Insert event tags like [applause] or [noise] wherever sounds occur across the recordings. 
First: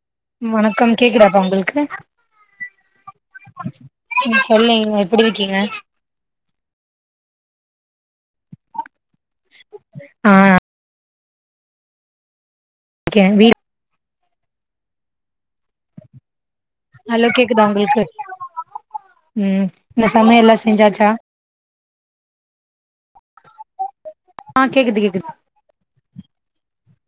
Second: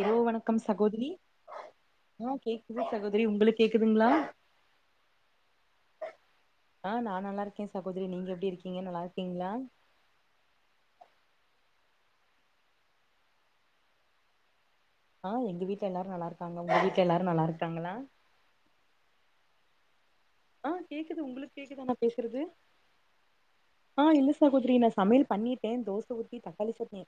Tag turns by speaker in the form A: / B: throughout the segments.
A: இரவு
B: வணக்கம்
A: சகோதரி
B: கேக்குதாப்பா உங்களுக்கு
A: ஆ கேக்குது சகோதரி உங்களுக்கு கேக்குதுங்களா
B: ம் சொல்லுங்க எப்படி இருக்கீங்க
A: ஆ நா நல்லா இருக்கே சகோதரி நீங்க எப்டி இருக்கீங்க நல்லா இருக்
B: ஆ எ வீட்
A: ஆ எங்க வீட்ல எல்லாரு நல்லா இருக்காங்க உங்க வீட்ல
B: ஹலோ
A: எல்லாரும் நல்லா
B: கேக்குதா
A: இருக்காங்களா
B: உங்களுக்கு ம் இந்த சமையலெல்லா
A: ஆ
B: செஞ்சாச்சா
A: கேக்குது உங்களுக்கு கேக்குதா நா பேசுறது ஆ இல்ல
B: ஆ
A: சகோதரி நா
B: கேக்குது கேக்குது
A: சமையல் பண்ணிட்ட தோசை ஊத்தி தக்காளி சட்னி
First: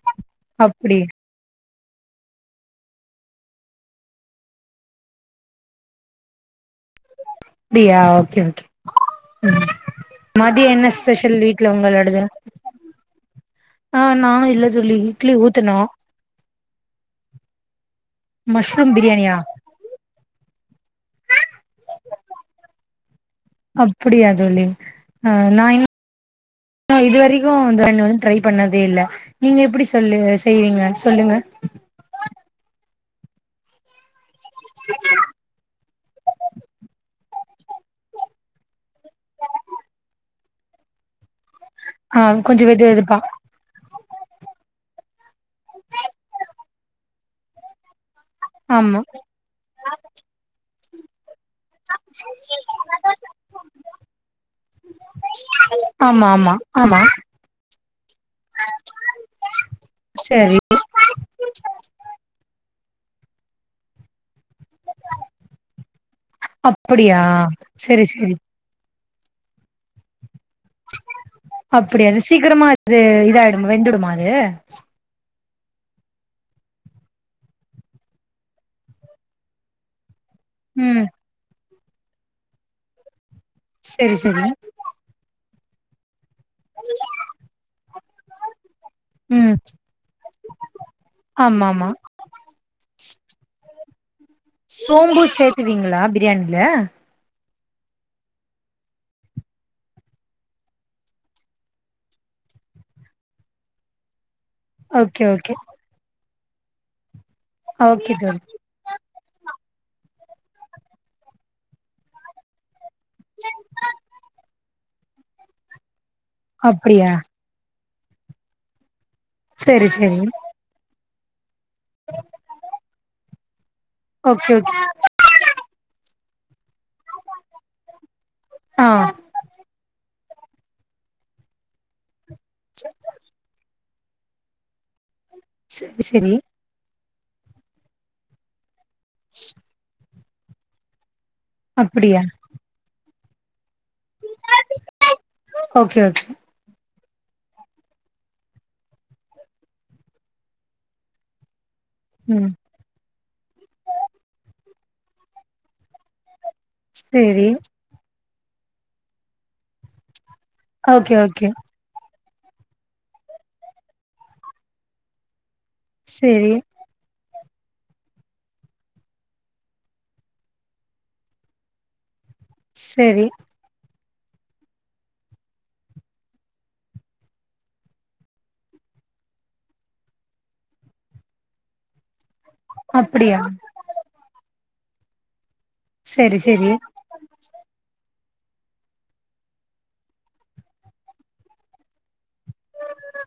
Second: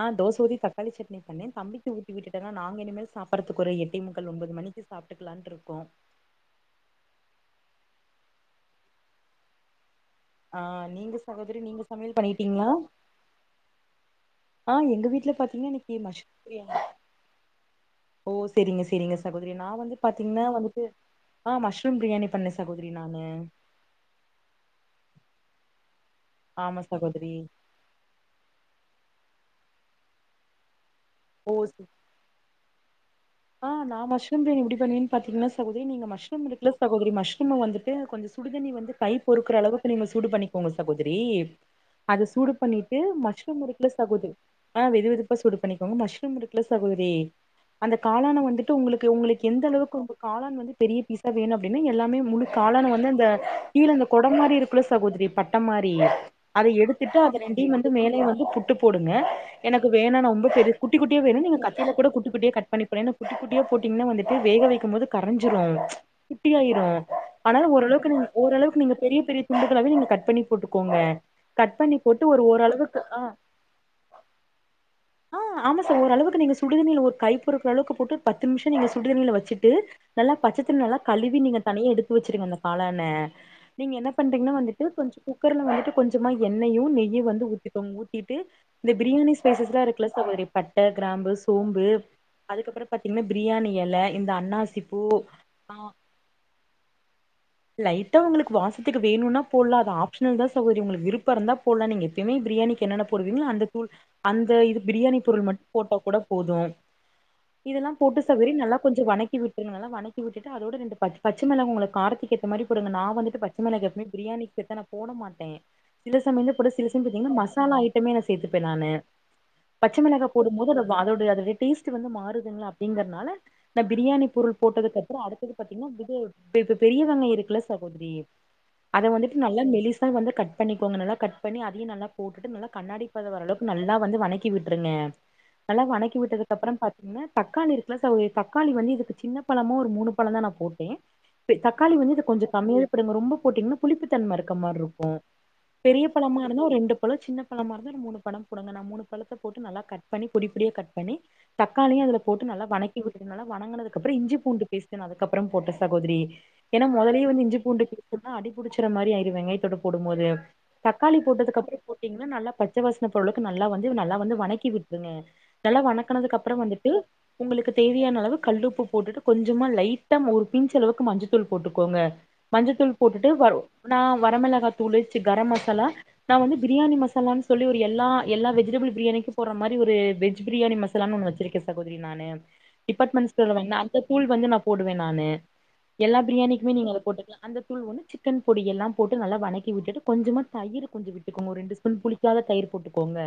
A: ஆ தோச ஊத்தி தக்காளி
B: அப்டி
A: சட்னி பண்ணே தம்பி ஊட்டி விட்டுட்டேன்னா நாங்க இனிமேல் சாப்படறதுக்கு ஒரு எட்டே முக்கால் ஒம்பது மணிக்கு சாப்ட்டுக்கலான்னு இருக்கோ
B: அப்டியா ஓகே ஓகே
A: ஆ
B: மதிய என்ன
A: நீங்க
B: ஸ்பெஷல்
A: சகோதரி
B: வீட்ல
A: நீங்க சமையல்
B: உங்களோடுது
A: பண்ணிட்டீங்களா
B: ஆ நானு இல்ல
A: ஆ
B: ஜொல்லி
A: எங்க வீட்ல
B: இட்லி
A: பாத்தீங்கன்னா
B: ஊத்தனு
A: இன்னைக்கு மஷ் ஓ செரிங்க செரிங்க சகோதரி நா வந்து பாத்தீங்கன்னா வந்துட்டு ஆ மஷ்ரூம் பிரியாணி பண்ணே சகோதரி நானு
B: ய ஜொல்லி நா
A: ஆமா
B: இன்னு
A: சகோதரி
B: இதுவரைக்கு வந்து நா ட்ரை பண்ணதே இல்ல நீங்க எப்டி சொல்லு செய்வீங்க சொல்லுங்க
A: ஓ சு ஆ நா மஷ்ரூ பிரியாணி எப்டி பண்ணுவேன்னு பாத்தீங்ன்னா சகோதரி நீங்க மஷ்ரூ இருக்கல சகோதரி மஷ்ரூ மஷ்ரூம வந்துட்டு கொஞ்சம் சுடுதண்ணி வந்து கைப் பொறுக்கிற அளவுக்கு நீங்க சூடு பண்ணிக்கோங்க சகோதரி அத
B: ஆ
A: சூடு
B: கொஞ்சோ வெது
A: பண்ணிட்டு
B: வெதுப்பா
A: மஷ்ரூம் இருக்குல சகோதரி அ வெது வெதுப்பா சூடு பண்ணிக்கோங்க மஷ்ரூம் இருக்கல சகோதரி அந்த காளான வந்துட்டு
B: ஆமா
A: உங்களுக்கு உங்களுக்கு எந்த அளவுக்கு காளான் வந்து பெரிய பீஸ் வேணு அப்படின்னா எல்லாமே முழு காளான வந்து அந்த கீழ அந்த கொடம் மாதிரி இருக்குல்ல சகோதரி பட்ட மாரி
B: ஆமா ஆமா
A: அத
B: ஆமா
A: எடுத்துட்டு அத ரெண்டையும் வந்து மேலேயும் வந்து புட்டு போடுங்க எனக்கு வேணுன்ன ரொம்ப
B: சரி
A: பெரிய குட்டி குட்டிய வேணுனா நீங்க கத்தில‌ கூட குட்டிக் குட்டிய கட் பண்ணி போட ஏன்னா குட்டிக் குட்டியா போட்டீங்கன்னா வந்து வேக வைக்கும் போது கரைஞ்சிரு குட்டிாயிரும்
B: அப்படியா
A: அனால
B: செரி
A: ஓரளவுக்கு
B: செரி
A: ஓரளவுக்கு நீங்க பெரிய பெரிய துண்டுகளாவே நீங்க கட் பண்ணி போட்டுக்கோங்க கட் பண்ணி
B: அப்படியா அது
A: போட்டு ஒரு
B: சீக்கிரமா அது
A: ஓரளவுக்கு ஆ
B: இதாயிடுமா வெந்துடுமா அது
A: ஆ ஆமா சார் ஒரு அளவுக்கு நீங்க சுடு தண்ணியில ஒரு கை பொறுக்கிற அளவுக்கு போட்டு பத்து நிமிஷம் நீங்க சுடுதண்ணியில வச்சிட்டு நல்லா பச்சத்தண்ணீல நல்லா
B: ம்
A: கழுவி நீங்க தனியே எடுத்து வச்சிருங்க அந்த காளான நீங்க என்ன
B: செரி செரி
A: பண்றீங்கன்னா வந்துட்டு கொஞ்ச குக்கர்ல வந்துட்டு கொஞ்ச சும்மா எண்ணயு நெய்யூ வந்து ஊத்திக்கோங்க ஊத்திட்டு இந்த பிரியாணி
B: ம்
A: ஸ்பைசஸ்ல இருக்குல சகோதரி பட்ட கிரா கம்பு
B: ஆமா
A: சோம்பு
B: ஆமா
A: அதுக்கப்புறோ பாத்தீங்னா பிரியாணி எல இந்த அன்னாசி பூ ஆ
B: ஆ
A: லைட்டா உங்களுக்கு வாசத்துக்கு வேணுனா போட்லா அது ஆப்ஷனல் தா சகோதரி உங்களுக்கு விருப்பருந்தா போட்லா நீங்க எப்பயுமே பிரியாணிக்கு என்னென்ன போடுவீங்ளோ அந்த தூள் அந்த இது பிரியாணி
B: ஓகே
A: பொருள்
B: ஓகே
A: மட்டு போட்டா கூட போது இதெல்லா
B: ஓகே
A: போட்டு
B: தோழி
A: சவரி நல்லா கொஞ்ச வணக் வணக்கி விட்டு நல்லா வணக்கி விட்டுட்டு அதோட ரெண்டு பச் பச்சமிளகு உங்களுக் காரத்துக்கேத்த மாரி [unintelligible] நா வந்துட்டு பச்ச மிளக எப்மே பிரியாணிக்கேத்த நா போட மாட்டே சில சமைய்ய போட சில சமய
B: அப்படியா
A: பாத்தீங்கன்னா மசால ஐட்டமே நா சேத்துப்பே நானு
B: செரி
A: பச்ச
B: செரி
A: மிளகா போடும்போது அத அதோடைய அதோடைய டேஸ்ட் வந்து மாறுதுங்களா அப்டிங்கிறதுனால நா பிரியாணி
B: ஓகே
A: பொருள்
B: ஓகே
A: போட்டதுக் கப்புறோ அடுத்தது பாத்தீங்கன்னா இது இப்ப இப்ப பெரியவங்க இருக்குல்ல சகோதரி
B: ஆ
A: அத வந்துட்டு நல்லா மெலிசா வந்து கட் பண்ணிக்கோங்க நல்லா கட் பண்ணி அதையு நல்லா போட்டுட்டு நல்லா கண்ணாடிப்பத வரளவுக்கு நல்லா வந்து வநக்கி விட்ருங்க நல்லா
B: செரி
A: வநக்கி
B: செரி
A: விட்டதுக்கப்பறம் பாத்தீங்கன்னா தக்காளி இருக்குல சகோதரி தக்காளி வந்து இதுக்கு சின்ன பழமோ ஒரு மூனு பழந்தா நா போட்டே ப் தக்காளி
B: அப்படியா
A: வந்து கொஞ்ச கம்மியாவே போடுங்க ரொம்ப போட்டீங்கன்னா புளிப்புதன்ம இருக்க மார்ருக்கு
B: ஓகே
A: பெரிய
B: ஓகே
A: பழமாருந்தா ஒரு ரெண்டு பழோ சின்ன பழமாருந்தா ஒரு மூணு பழம் கொடுங்க நா மூனு பழத்த போட்டு நல்லா கட் பண்ணி பொடி பொடியா கட் பண்ணி தக்காளியு அதுல போட்டு
B: ம்
A: நல்லா வநக்கி விட்டுட்டு நல்லா வநங்குனதுக்கப்ரோ இஞ்சி பூண்டு பேஸ்ட் நல் அதுக்கப்ரோ போட்ட சகோதரி ஏன்னா மொதலே வந்து
B: செரி
A: இஞ்சி பூண்டு பேஸ்ட் போட்டா அடிபுடுச்சற மாரி ஆயிரு வெங்காயத்தோட போடும் போது
B: ஓகே
A: தக்காளி
B: ஓகே
A: போட்டதுகப்புற போட்டீங் வந்து நல்லா பச்சவாஸ்ன போரளவுக்கு நல்லா வந்து நல்லா வந்து வநக்கி விட்ருங்க நல்லா வநக்குனதுக் கப்
B: செரி
A: அப்பறோ வந்துட்டு உங்களுக்கு தேவையான அளவு கல்லுப்பு போட்டுட்டு கொஞ்சமா லைட்டாம் ஒரு பிஞ்ச் அளவுக்கு மஞ்சத்தூள் போட்டுக்கோங்க மஞ்சத்தூள்
B: செரி
A: போட்டுட்டு வரு நா வரமிளகா தூள் ச்சு கரம் மசாலா நா வந்து பிரியாணி மசாலானு சொல்லி ஒரு எல்லா எல்லா வெஜிடபிள் பிரியாணிக்கு போர்ர மாரி ஒரு வெஜ் பிரியாணி மசலான்னு ஒன்னு வச் [unintelligible] சகோதரி நானு டிபாட்மெண்ட்ஸ்
B: அப்படியா
A: ல வந் நா அந்த தூள் வந்து நா போடுவே நானு எல்லா
B: சரி சரி
A: பிரியாணிக்குமே நீங்க அத போட்டுக்கலா அந்த தூள் ஒன்னு ச் சிக்கன் பொடி எல்லா போட்டு நல்லா வனக்கி விட்டுட்டு கொஞ்சமா தயிர் கொஞ்ச விட்டுக்கோங்க ஒரு ரெண்டு ஃஸ்பூன் புளி க்காத தயிர் போட்டுக்கோங்க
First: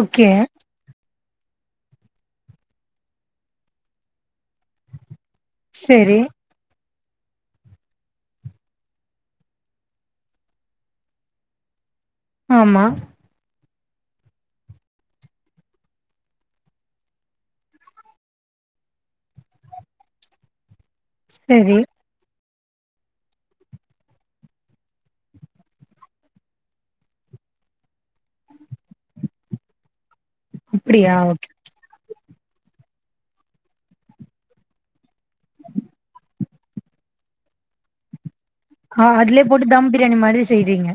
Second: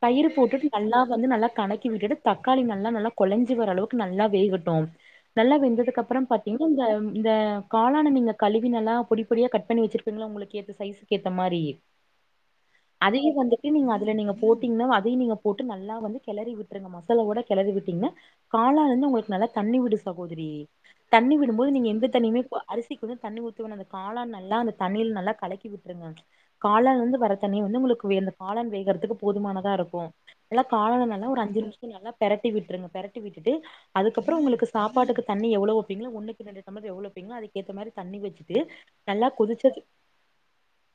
B: ஓகே
A: தயிர் போட்டுட்டு நல்லா வந்து நல்லா கணக்கி விட்டுட்டு தக்காளி நல்லா நல்லா கொலஞ்சு வர அளவுக்கு நல்லா வேகட்டும் நல்லா
B: சரி
A: வெந்ததுக்கப்பறம் பாத்தீங்கன்னா ந்த இந்த காளான நீங்க கழுவி நல்லா பொடி பொடியா கட் பண்ணி வச்சிருப்பீங்கள உங்களுக்கு ஏத்த சைஸ்க்கு ஏத்த மாரி
B: ஆமா
A: அதையு வந்துட் டு‌நீங்க அதுல நீங்க போட்டீங்னா அதையு நீங்க போட்டு நல்லா வந்து கிளறி விட்ருங்க மசா லா ஓட கெளரி விட்டீங்னா காளாலருந்து உங்களுக்கு நல்லா தண்ணி விடு சகோதரி தண்ணி விடும்போது
B: சரி
A: நீங்க எந்த தண்ணியுமே அரிசிக்கு வந்து தண்ணி ஊத்துவ அந்த காளா நல்லா அந்த தண்ணில நல்லா கலக்கி விட்ருங்க காளான்லருந்து வர தண்ணி வந்து உங்களுக்கு வேந் த காளான் வேகுரதுக்கு போதுமானதாருக்கு எல்லா
B: அப்டியா
A: காளான்லல்லா ஒரு
B: ஓகே
A: அஞ்சு நிமிஷ நல்லா பெரட்டி விட்ருங்க பெரட்டி விட்டுட்டு அதுக்கப்புரோ உங்களுக்கு சாப்பாட்டுக்கு தண்ணி எவ்ளோ வப்பீங்களோ ஒன்னுக் த்ரீ ஹண்ட்ரட் [inaudible] எவ்ளோ வப்பீகளோ அதுக்கேத்த மாரி தண்ணி வச்சு
B: ஆ அதுலே போட்டு தம் பிரியாணி மாரி செய்றீங்க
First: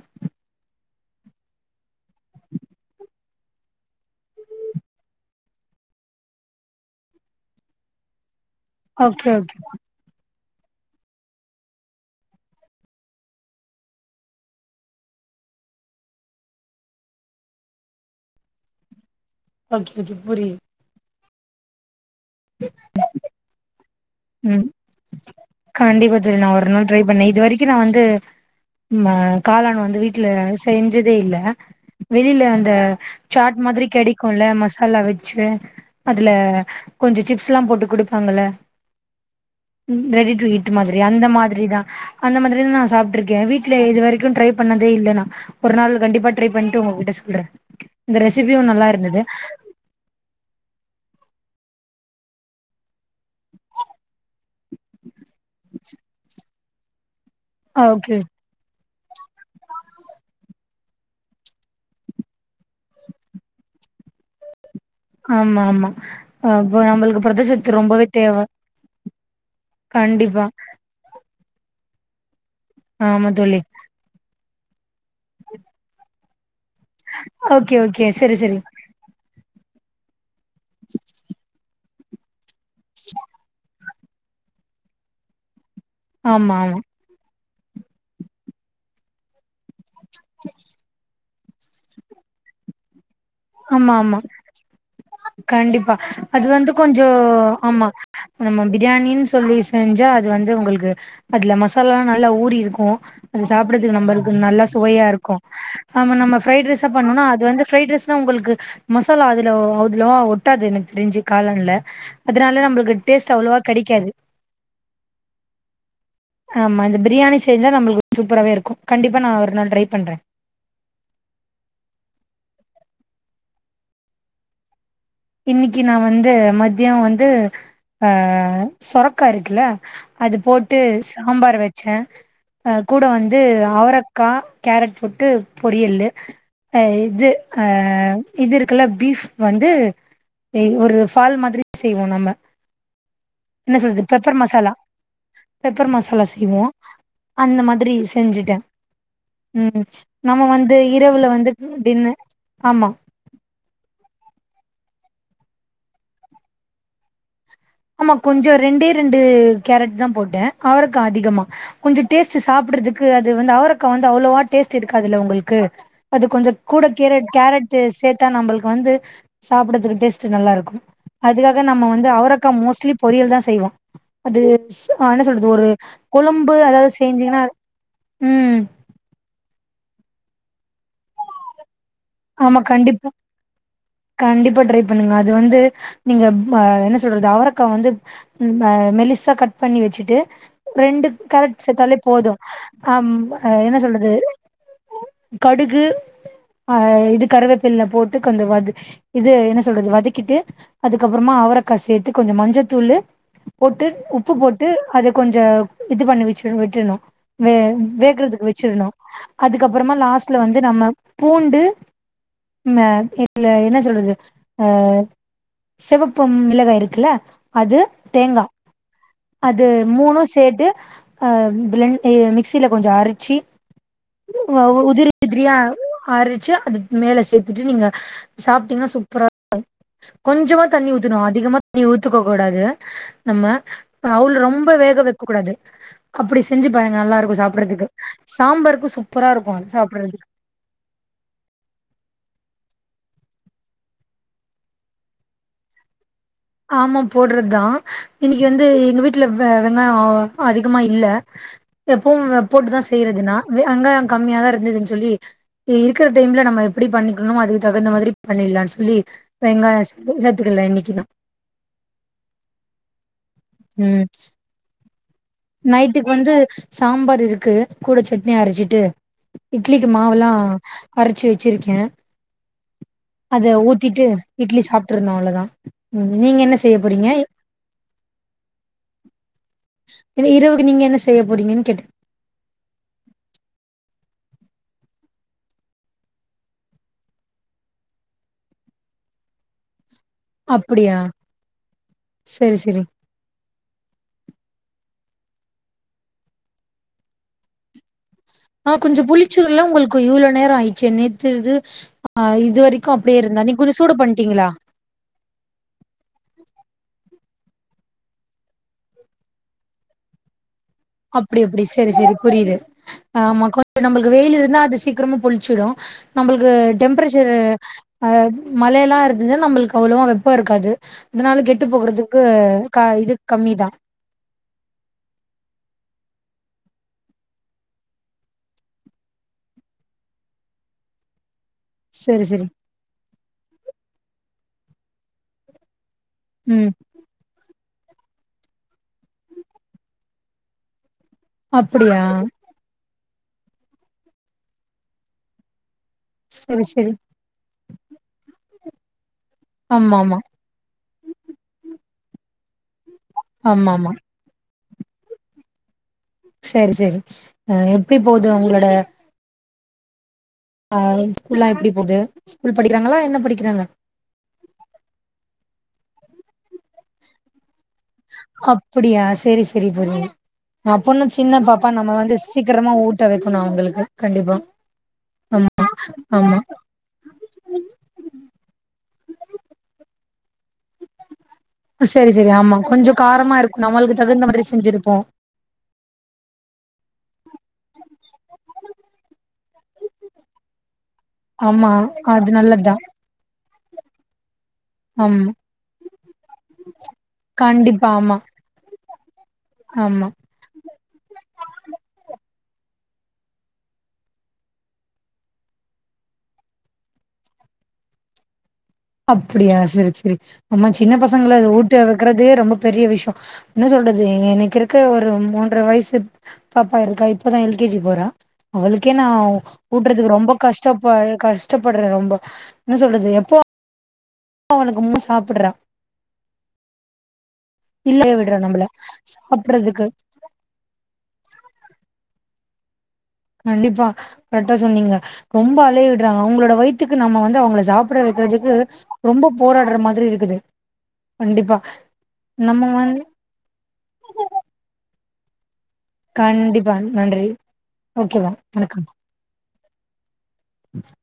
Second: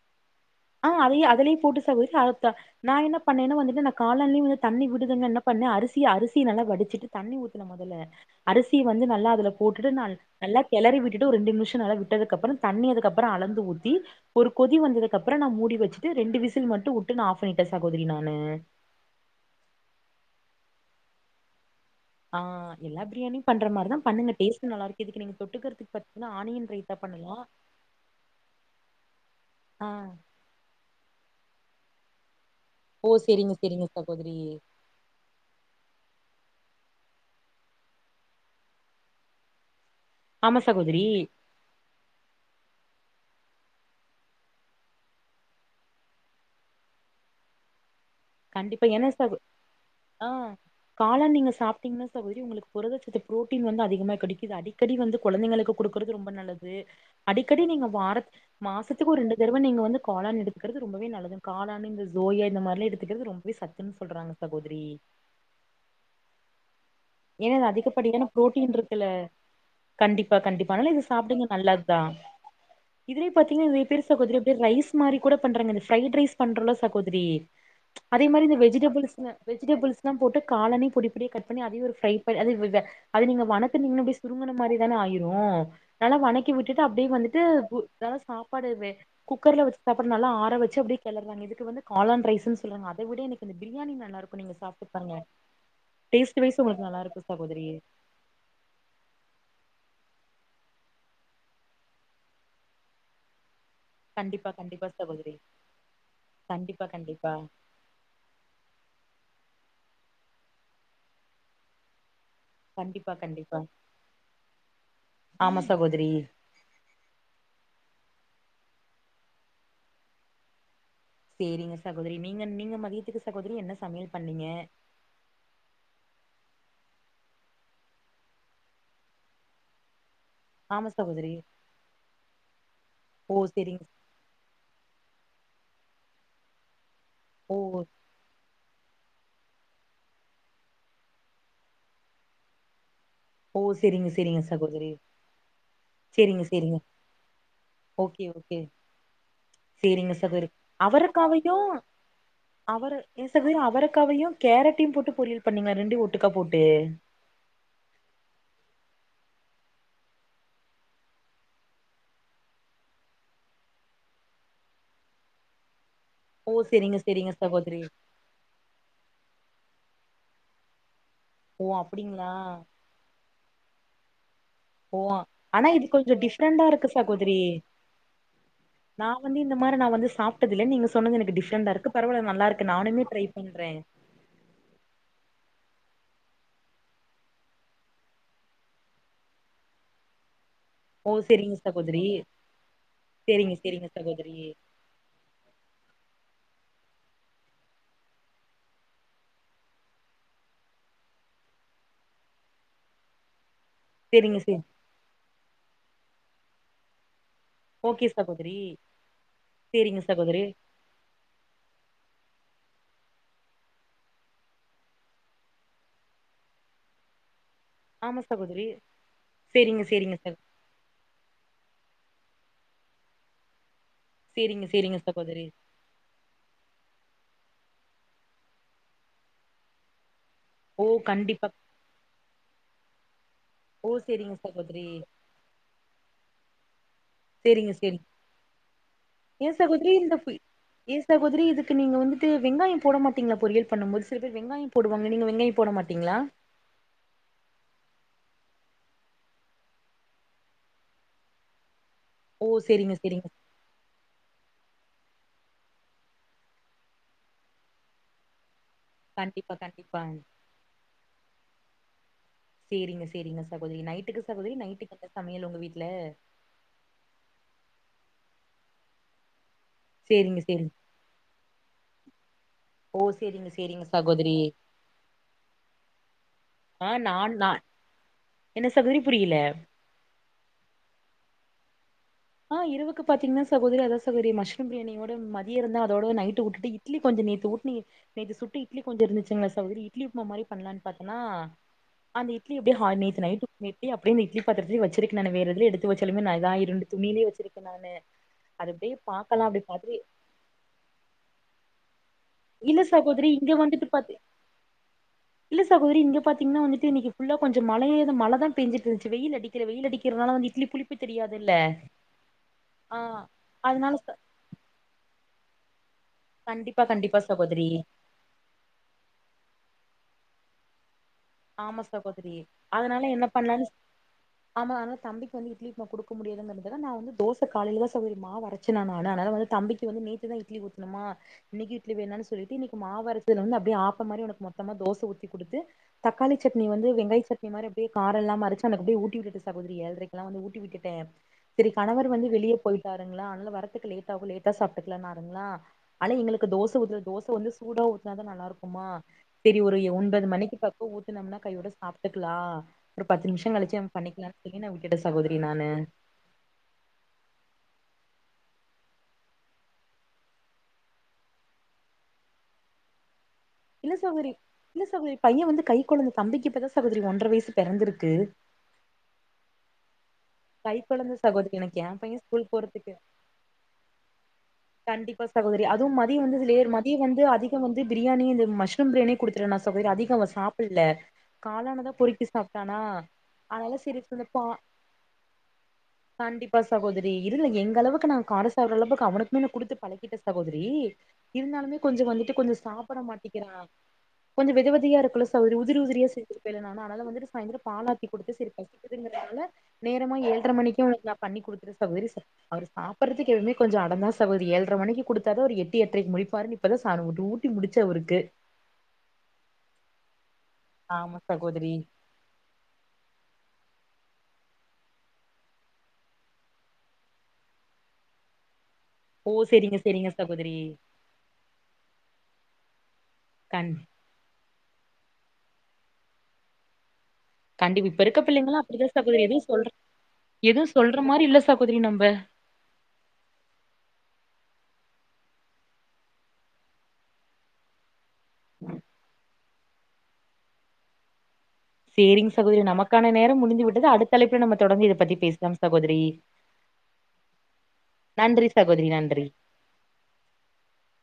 A: ஆ அதேயே அதுலே போட்டு சகோதரி நா என்ன பண்ணேன்னு வந்துட்டு நா காளான்லயு வ தண்ணி விடுதுன்னு வேண் பண்ண அரிசிய அரிசி நல்லா வடுச்சுட்டு தண்ணி ஊத்துன மொதல்ல அரிசி வந்து
B: ஓகே
A: நல்லா அதுல
B: ஓகே
A: போட்டுட்டு நல் நல்லா கெளறி விட்டுட்டு ஒரு ரெண்டு நிமிஷ நல்லா விட்டதுக்கப்பறோ தண்ணி அதுக்கப்பறோ அளந்து ஊத்தி ஒரு கொதி வந்ததுகப்பறோ நல்லா மூடி வச்சுட்டு ரெண்டு விசில் மட்டு வுட்டு நா ஆஃப் பண்ணிட்டே சகோதரி நானு
B: ஓகே ஓகே புரியுது
A: ஆ எல்லா பிரியாணியு பண்ற மாரிதா பண்ணுங்க
B: ம்
A: டேஸ்ட் நல்லாருக்கு இதுக்கு நீங்க தொட்டுக்கிறதுக்கு
B: கண்டிப்பா
A: பாத்தீங்கன்னா
B: தோழி நா
A: ஆனியன் ரைதா பண்ணலா
B: ம்ம காளான்
A: ஆ
B: வந்து வீட்ல செய்ஞ்சதே இல்ல வெளில வந் ந்த
A: ஓ செரிங்க
B: சாட் மாதிரி
A: செரிங்க சகோதரி
B: கெடைக்குல மசாலா வச்சு அதுல கொஞ்ச சிப்ஸ்ல்லா போட்டு கொடுப்பாங்கள. ரெடி டு
A: ஆமா
B: ஈட் மாதிரி,
A: சகோதரி
B: அந்த மாதிரி தா அந்த மாதிரி தா நா சாப் ட்ருக்கே. வீட்ல இது வரைக்கு ட்ரை பண்ணதே இல்ல நா, ஒரு நாள் கண்டிப்பா ட்ரை பண்ணிட்டு உங்ககிட்ட சொல்றே இந்த ரெசிபியு நல்லா
A: கண்டிப்பா ஏன்னா
B: இருந்தது.
A: சகோ ஆ காளான் நீங்க சாப்ட்டீங்கன்னா சகோதரி, உங்களுக்கு புரதச்சத் து ப்ரோட்டீன் வந்து அதிகமா கடைக்குது. அடிக்கடி வந்து குழந்தைங்களுக்கு கொடுக்கறது ரொம்ப நல்லது. அடிக்கடி நீங்க
B: ஓகே
A: வாரத் மாசத் துக்கு ஒரு இரண்டு தடவ நீங்க வந்து காளான் எடுக்கிறது ரொம்பவே நல்லது. காளான் இந்த சோயா இந்த மாறிலா எடுத் துக்கிறது ரொம்பவே சத்துன்னு சொல்றாங்க சகோதரி
B: ஆமா ஆமா ஆ
A: ஏன்னா இது அதிகப்படியான புரோட்டீன் இருக்குல்ல, கண்டிப்பா, கண்டிப்பா அனால இது சாப்டுங்க நல்லது தா. இதுலே
B: ஆமா தோழி
A: பாத்தீங்கன்னா நெறைய பேர் சகோதரி ரைஸ் மாரிக்கூட பண்றாங்க, ஃபிரைட் ரைஸ் பண்றோல சகோதரி,
B: ஓகே ஓகே
A: அதே
B: சரி
A: மாரி இந்த
B: சரி
A: வெஜிடபிள்ஸ் நா வெஜிடபிள்ஸ்ல்லா போட்டு காலனையு பொடி பொடியா கட் பண்ணி அதையு ஒரு ஃப்ரை ப அது விவ அத நீங்க வணக்குனிங்கன, சுருங்கண மாரிதானே ஆயிரு நல்லா வணக்கி
B: ஆமா ஆமா
A: விட்டுட்டு, அப்டியே வந்துட்டு உ நல்லா சாப்பாடுவே குக்கர்ல வச்சு அப்புற நல்லா ஆற வச்சு கெளர்வாங்க, இதுக்கு வந்து காலான் ரைஸ்ன்னு சொல்றாங்க. அத விட எனக் இந்த
B: ஆமா
A: பிரியாணி நல்லா
B: ஆமா
A: இருக்கு நீங்க சாப்டு பாருங்க
B: கண்டிப்பா
A: டேஸ்ட்
B: அது
A: வைஸ்
B: வந்து
A: உங்களுக்கு நல்லா
B: கொஞ்சோ
A: இருக்கு சகோதரி
B: ஆமா, நம்ம பிரியாணின்னு சொல்லி செஞ்சா, அது வ ந்து உங்களுக்கு, அதுல மசாலாலா நல்லா ஊறி இருக்கு சாப்டுறக்கு நம்மளுக்கு
A: கண்டிப்பா
B: நல்லா
A: கண்டிப்பா
B: சுவையா
A: சகோதரி
B: இருக்கு நம்ம நம்ம ஃபிரைட்
A: கண்டிப்பா
B: ரைஸா பண்ணுனா,
A: கண்டிப்பா
B: அது வந்து ஃபிரைட் ரைஸ் உங்களுக்கு மசாலா அதுல, அதுலவா ஒட்டாது எனக்கு தெரிஞ்சு காலன்ல அதுனால நம்மளுக்கு
A: கண்டிப்பா
B: டேஸ்ட் அவ்வளவா
A: கண்டிப்பா
B: கெடைக்காது.
A: ஆமா சகோதரி
B: ஆமா, இந்த பிரியாணி செஞ்சா நம்மளுக்கு சூ ப்பராவே இருக்கு. கண்டிப்பா நா ஒரு நாள் ட்ரை பண்றே
A: சேரிங்க சகோதரி, நீங்க, நீங்க மதியத்துக்கு சகோதரி, என்ன சமையல் பண்ணீங்க?
B: இன்னிக்கு நா வந்து, மதிய வந்து, அ சொரக்கா இருக்குல. அது போட்டு
A: ஆமா சகோதரி
B: சாம்பார் வச்சே. அ கூட வந்து
A: ஓ சேரிங்க
B: அவரக்கா, கேரட் போ டு பொரியல்லு, அ இது ஆ
A: ஓ
B: இது இருக்குல, பீஃப் வந்து ஏ ஒரு ஃபால் மாதிரி செய்வோ நம்ம
A: ஓ
B: என்ன சொல்றது
A: செரிங்க,
B: பெப்பர்
A: செரிங்க
B: மசாலா
A: சகோதரி
B: பெப்பர் மசாலா
A: செரிங்க
B: செய்வோ
A: செரிங்க
B: அந்த மாதிரி
A: ஓகே
B: செஞ்சுட்டே
A: ஓகே
B: ம்
A: செரிங்க
B: நம்ம
A: சகோதரி
B: வந்து, இரவுல வந்து டின்னு
A: அவரு எ சில நேரோ அவருக்காவையு கேரட்டையு போட்டு பொரியல் பண்ணீங்கலா? ரெண்டையு ஒட்டுக்கா போட்டு.
B: கொஞ்சொ ரெண்டே ரெண்டு கேரட் தா போட்டே அவரக்கா அதிகமா, கொஞ்ச டேஸ்ட் சாப்புடுறதுக்கு அது வந்து, அவரக்கா வந்து, அவ்வளோவா டேஸ்ட் இருக்காதுல்ல உங்களுக்கு அது கொஞ்ச
A: ஓ
B: கூட
A: செரிங்க
B: கேரட்,
A: செரிங்க
B: கேரட்
A: சகோதரி
B: சேத்தா நம்பளுக்கு வந்து, சாப்புடதுக்கு டேஸ்ட்டு நல்லா இருக்கு அதுக்காக
A: ஓ
B: நம்ம வந்து
A: அப்டிங்களா
B: அவரக்கா மோஸ்ட்லி பொரியல் தா செய்வோ அது
A: ஓ
B: ஆ என்ன சொல்றது, ஒரு
A: ஆனா இது கொஞ்சோ
B: கொழும்பு
A: டிஃப்ரெண்டா இருக்கு
B: அதாவது
A: சகோதரி
B: செஞ்சீங்கன்னா. ம்
A: நா வந்து இந்த மாரி, நா வந்து சாப்ட்டதில்ல. நீங்க சொன்னது எனக்கு டிஃப்ரெண்டா இருக்கு. பரவால்ல நல்லா
B: ஆமா
A: இருக்கு நானுமே
B: கண்டிப்பா,
A: ட்ரை பண்றே
B: கண்டிப்பா ட்ரை பண்ணுங்க அது வந்து நீங்க ஆ என்ன சொல்றது, அவரக்கா வந்து, மா மெலிசா கட் பண்ணி வச்சுட்டு, ரெண்டு
A: ஓ செரிங்க
B: கேரக்ட் சேர்த்தாலே
A: சகோதரி
B: போது ஆம் ஆ
A: செரிங்க
B: என்ன
A: செரிங்க
B: சொல்றது,
A: சகோதரி
B: கடுகு ஆ இது கருவேப்பில்ல போட்டு கொஞ்ச வது, இது என்ன சொல்றது வதக்கிட்டு, அதுக்கப்புறமா அவரக் கா சேத்து, கொஞ்ச மஞ்சத்தூளு, போட்டு, உப்பு
A: செரிங்க செ
B: போட்டு, அத கொஞ்ச இது பண்ணி வச்சு விட்டுட்ணு வே
A: ஓகே
B: வேகுறதுக்கு
A: சகோதரி
B: வச்சிருணு அதுக்கப்புறமா
A: செரிங்க
B: லாஸ்ட்ல
A: சகோதரி
B: வந்து நம்ம பூண்டு ன்ன இல்ல என்ன சொல்லுது அ சிவப்பம் மிளகாய் இருக்குல அது
A: ஆமா
B: தேங்கா
A: சகோதரி
B: அது
A: செரிங்க செரிங்க
B: மூணு
A: சகோ
B: சேட்டு அ பிளன்ட் எ மிக் க்சில கொஞ்ச அரிச்சு அ
A: சேரிங்க சேரிங்க
B: உதிரி
A: சகோதரி
B: உதிரியா அரிச்சு அது மேல சேத்துட்டு நீங்க சாப்டீங்னா சூப்பரா கொஞ்சமா
A: ஓ
B: தண்ணி ஊத்தணு
A: கண்டிப்பா
B: அதிகமா தண்ணி ஊத்துக்க கூடாது நம்ம
A: ஓ
B: அவுள
A: சேரிங்க
B: ரொம்ப
A: சகோதரி
B: வேக வக்க கூடாது அப்டி செஞ்சு பாருங்க நல்லா இருக்கு
A: சேரிங்க
B: சாப்றதுக்கு
A: சேரி
B: சாம்பாருக்கு சூப்பரா
A: ஏ
B: இருக்கு
A: சகோதரி இந்த
B: சாப்டுறது
A: ஃபு ஏ சகோதரி இதுக்கு நீங்க வந்துட்டு வெங்காய போட மாட்டீங்ளா பொரியல் பண்ணும் போது சில பேர் வெங்காய போடுவாங்க நீங்க வெங்காய போட மாட் டிங்ளா
B: ஆமா போடுறது தா இன்னிக்கு வந்து எங்க வீட்ல வெ வெங்காய அதிகமா இல்ல எப்பவு
A: ஓ
B: போட்டுதா
A: சேரிங்க
B: செய்றது
A: சேரிங்க
B: நா வெ வெங்காய கம்மியா தா ந்தது சொல்லி ப இருக்கிற டைம்ல நம்ம எப்டி பண்ணிக்கணுமோ அதுக்கு தகுந்த மாதிரி பண்ணிடலானு சொ ல்லி
A: கண்டிப்பா
B: வெங்காய
A: கண்டிப்பா
B: [unintelligible] இண்ணக்கிதா
A: சேரிங்க சேரிங்க சகோதரி நைட்டுக்கு சகோதரி நைட்டுக்கு என்ன சமையல் ஒங்க வீட்ல
B: இதுக்கு கூட சட்னி அரச்சுட்டு இட்லிக்கு மாவுல்லா
A: சேரிங்க சேரி
B: அரச்சு வச்சுருக்கே
A: ஓ சேரிங்க
B: அத
A: சேரிங்க
B: ஊத்திட்டு
A: சகோதரி
B: இட்லி சாப்ட்ரனு அவ்ளோதா ம் நீங்க என்ன செய்ய
A: ஆ
B: போறீங்க
A: நான் நா என்ன சகோதரி புரியல
B: இன்ன இரவுக்கு நீங்க என்ன செய்ய போறீங்கன்னு கேட்
A: ஆ இரவுக்கு பாத்தீங்னா சகோதரி அதா சகோரி மஷ்ரூம் பிரியாணியோட மதியரந்தா அதோட நைட்டு வுட்டுட்டு இட்லி கொஞ்ச நேத்து ஊட்னியே நேத்து சுட்ட இட்லி கொஞ்ச இருந்துச்சுங்களா சவுரி இட்லி உப்மா மாரி பண்லானு
B: அப்டியா
A: பாத்தனா அந்த இட்லி
B: செரி
A: எப்டி
B: செரி
A: ஹா நேத்து நைட்டு அந்த இட்லி அப்டியே பாத்துரத்துல வச் திருக்கு நானு வேற எதுல எடுத்து வச்சாலுமே நான் இது ஆயிருன்டு துணிலயே வச்சுருப்பே நானு அது
B: ஆ
A: அப்டியே
B: கொஞ்ச
A: பாக்கலா
B: புளிச்சுல்லா
A: அப்டி பாத்து
B: உங்களுக்கு இவ்ளோ நேர ஆயிடுச்சு நேத்துது ஆ இது
A: இல்ல
B: வரக்கு அப்டியே
A: சகோதரி
B: இருந்தா நீ
A: இங்க
B: கொஞ்ச
A: வந்துட்டு
B: சூடு
A: பாத்து
B: பண்ட்டீங்ளா
A: இல்ல சகோதரி இங்க பாத்தீங்னா வந்துட்டு இன்னக்கி புல்லா கொஞ்ச மழையே தா மழ தா பெஞ்சிட்டுருந்துச்சு வெயிலடிக்கல வெயில் அடிக்கிறனால வந்து இட்லி புளிப்பு
B: அப்டி
A: தெரியாதுல்ல
B: அப்டி சேரி சேரி புரியுது
A: ஆ
B: ஆமா கொஞ்ச
A: அதனால
B: நம்மளுக்கு
A: ச-
B: வெயில் இருந்தா அது சீக்கிரமா புளிச்சுடு நம்பளுக்கு
A: கண்டிப்பா கண்டிப்பா
B: டெம்பரேச்சர்
A: சகோதரி
B: அ மழையெல்லா இருந்துது நம்பளுக்கு அவ்ளவா ப்ப இருக்காது இதனால கெட்டு
A: ஆமா
B: போகுறதுக்கு
A: சகோதரி அதனால
B: இது
A: என்ன பண்ணலான்னு
B: கம்மிதா
A: ஆமா ஆனால தம்பிக்கு வந்து இட்லி உப்மா கொடுக்க முடியதுங்கிறதுத நா வந்து தோச காலையில தா சகோதரி மாவு அரச்சு நானு ஆனா அனால வந் தம்பிக்கு வந்து நேத்துதா இட்லி ஊத்துணுமா இன்னைக்கு இட்லி
B: செரி
A: வேணானு
B: செரி
A: சொல்லிட்டு இன்னைக்கு மாவு அரச்சதுல வந்து அப்டியே ஆப்ப மாரி உனக்கு மொத்தமா தோசை ஊத்தி குடுத்து தக்காளி சட்னி
B: ம்
A: வந்து வெங்காய சட்னி மாரி எ கார இல்லாம அரச்சு அந்த அப்டியே ஊட்டி விட்டுட்டு சகோதரி ஏழ்றைகெலா வந்து ஊட்டி விட்டுடே தேரி
B: அப்படியா
A: கணவர் வந்து வெளிய போயிட்டாருங்ளா அதனால வரத்துக்கு லேட் ஆகு லேட்டா சாப்ட்டுக்கலாநாருங்ளா ஆல எங்களுக்கு
B: செரி
A: தோச
B: செரி
A: ஊத்துற தோச வந்து சூடா ஊத்துனாதா நல்லாருக்குமா தேரி ஒரு
B: ஆமா ஆமா
A: ஒன்பது மணிக்கு ப ம்னா கையோட சாப்ட்டுக்லா ஒரு பத்து நிமிஷ
B: ஆமா
A: கழிச்சு
B: ஆமா
A: நம் பண்ணிக்கலானு சொல்லி நா விட்டுட்ட சகோதரி நானு
B: சேரி சேரி அ எப்டி போவுது உங்களோட ஆ ஸ்கூல்லா எப்டி போகுது ஸ்கூல் படிக்கிறாங்களா என்ன படிக்
A: இல்ல சகோரி இல்ல சகோதரி பைய வந்து கை கொழந்த தம்பிக்கு இப்பதா ஸ் சகோதரி ஒன்ற வயசு பிறந்திருக்கு
B: அப்படியா செரி செரி தோழி அப்பன்னா சின்ன பாப்பா
A: எ
B: நம்ம வந்து
A: பைய ஸ்கூல்
B: சீக்கிரமா
A: போறதுக்கு
B: ஊட்ட வக்கணு அவுங்களுக்கு கண்டிப்பா
A: கண்டிப்பா
B: ஆமா
A: சகோதரி அதுவு மதிய
B: ஆமா
A: வந்து லேர் மதிய வந்து அதிக வந்து பிரியாணி இந்த மஷ்ரூம் பிரியாணியே குடுத்துறு நா ஸ் அதிக அவ சாப்புல்ல
B: ப
A: காளானதா
B: சேரி
A: பொறுக்கி
B: சேரி ஆமா
A: சாப்ட்டானா
B: கொஞ்ச காரமா இருக்கு
A: அதனால
B: நம்மளுக்கு
A: செரி இந்த
B: தகுந்த
A: பா
B: மாதிரி செஞ்சிருப்போ
A: கண்டிப்பா சகோதரி இல்ல எங்க அளவுக்கு நா கார சாப்ற அளவுக்கு அவனுக்மே நா குடுத்து பழகிட்டே சகோதரி
B: ஆமா
A: இருந்தாலுமே கொஞ்ச
B: அது
A: வந்துட்டு கொஞ்ச
B: நல்லதுதா
A: சாப்பிட மாட்டிக்கிறா கொஞ்ச வெத வெதியா இருக்குல்ல
B: ஆமா
A: சகோரி உதிரி உதிரா செஞ்சிருப்பேல நானு அனால வந்துட்டு சாய்ந்தர
B: கண்டிப்பா
A: பாலாத்தி
B: ஆமா
A: கொடுத்து சேரி பசி ங்கறனால
B: ஆமா
A: நேரமா ஏழ்ரை மணிக்கு உங்களுக்கு நான் பண்ணி குடுத்துரே சகோதரி சா அவரு சாப்படுறதுக்கு எவுமே கொஞ்ச அடந்தா சகோதரி ஏழ்ரை மணிக்கு கொடுத்தாத அவ ஒரு எட்டு எட்ரைக்கு முடிப்பாரு இப்பதா ஊட்டி முடிச்ச அவருக்கு
B: அப்டியா சரி சரி ஆமா சின்ன பசங்கள அத ஊட்டு வளக்கறதே ரொம்ப பெரிய விஷய என்ன சொல்றது எனக்கு இருக்க ஒரு மூன்ற வயசு பாப்பா இருக்கா இப்பதா எல்கேஜி போறா அவளுக்கே நா
A: ஓ செரிங்க செரிங்க
B: ஊட்டுறதுக்கு ரொம்ப
A: சகோதரி
B: கஷ்டப்ப கஷ்டப்படுறே ரொம்ப என்ன சொல்றது எப்போ
A: கண்
B: அவனக்கு முன் சாப்புட்றா
A: கண்டிப்ப இப்ப
B: இல்லயே
A: இருக்க
B: விடுறா
A: பிள்ளைங்களா
B: நம்மள
A: அப்டிதா சகோதரி எதுவு சொல்றதில்ல
B: சாப்புட்றதுக்கு
A: எதும் சொல்ற மாதிரி இல்ல சகோதரி நம்ப
B: கண்டிப்பா கரெக்டா சொன்னீங்க ரொம்ப அலையவிட்றாங்க அவங்களோட வயித்துக்கு நம்ம வந்து அவங்கள சாப்ட வக் ரதுக்கு ரொம்ப போராடுற மாதிரி இருக்குது கண்டிப்பா
A: சேரிங் சகோரி
B: நம்ம வந்து
A: நமக்கான நேரம் முடிந்து விட்டது அடுத்த அலைப்புல நம்ம தொடர்ந்து இத பத்தி பேசலாம் சகோதரி
B: கண்டிப்பா நன்றி ஓகேவா
A: நன்றி சகோதரி நன்றி
B: ம்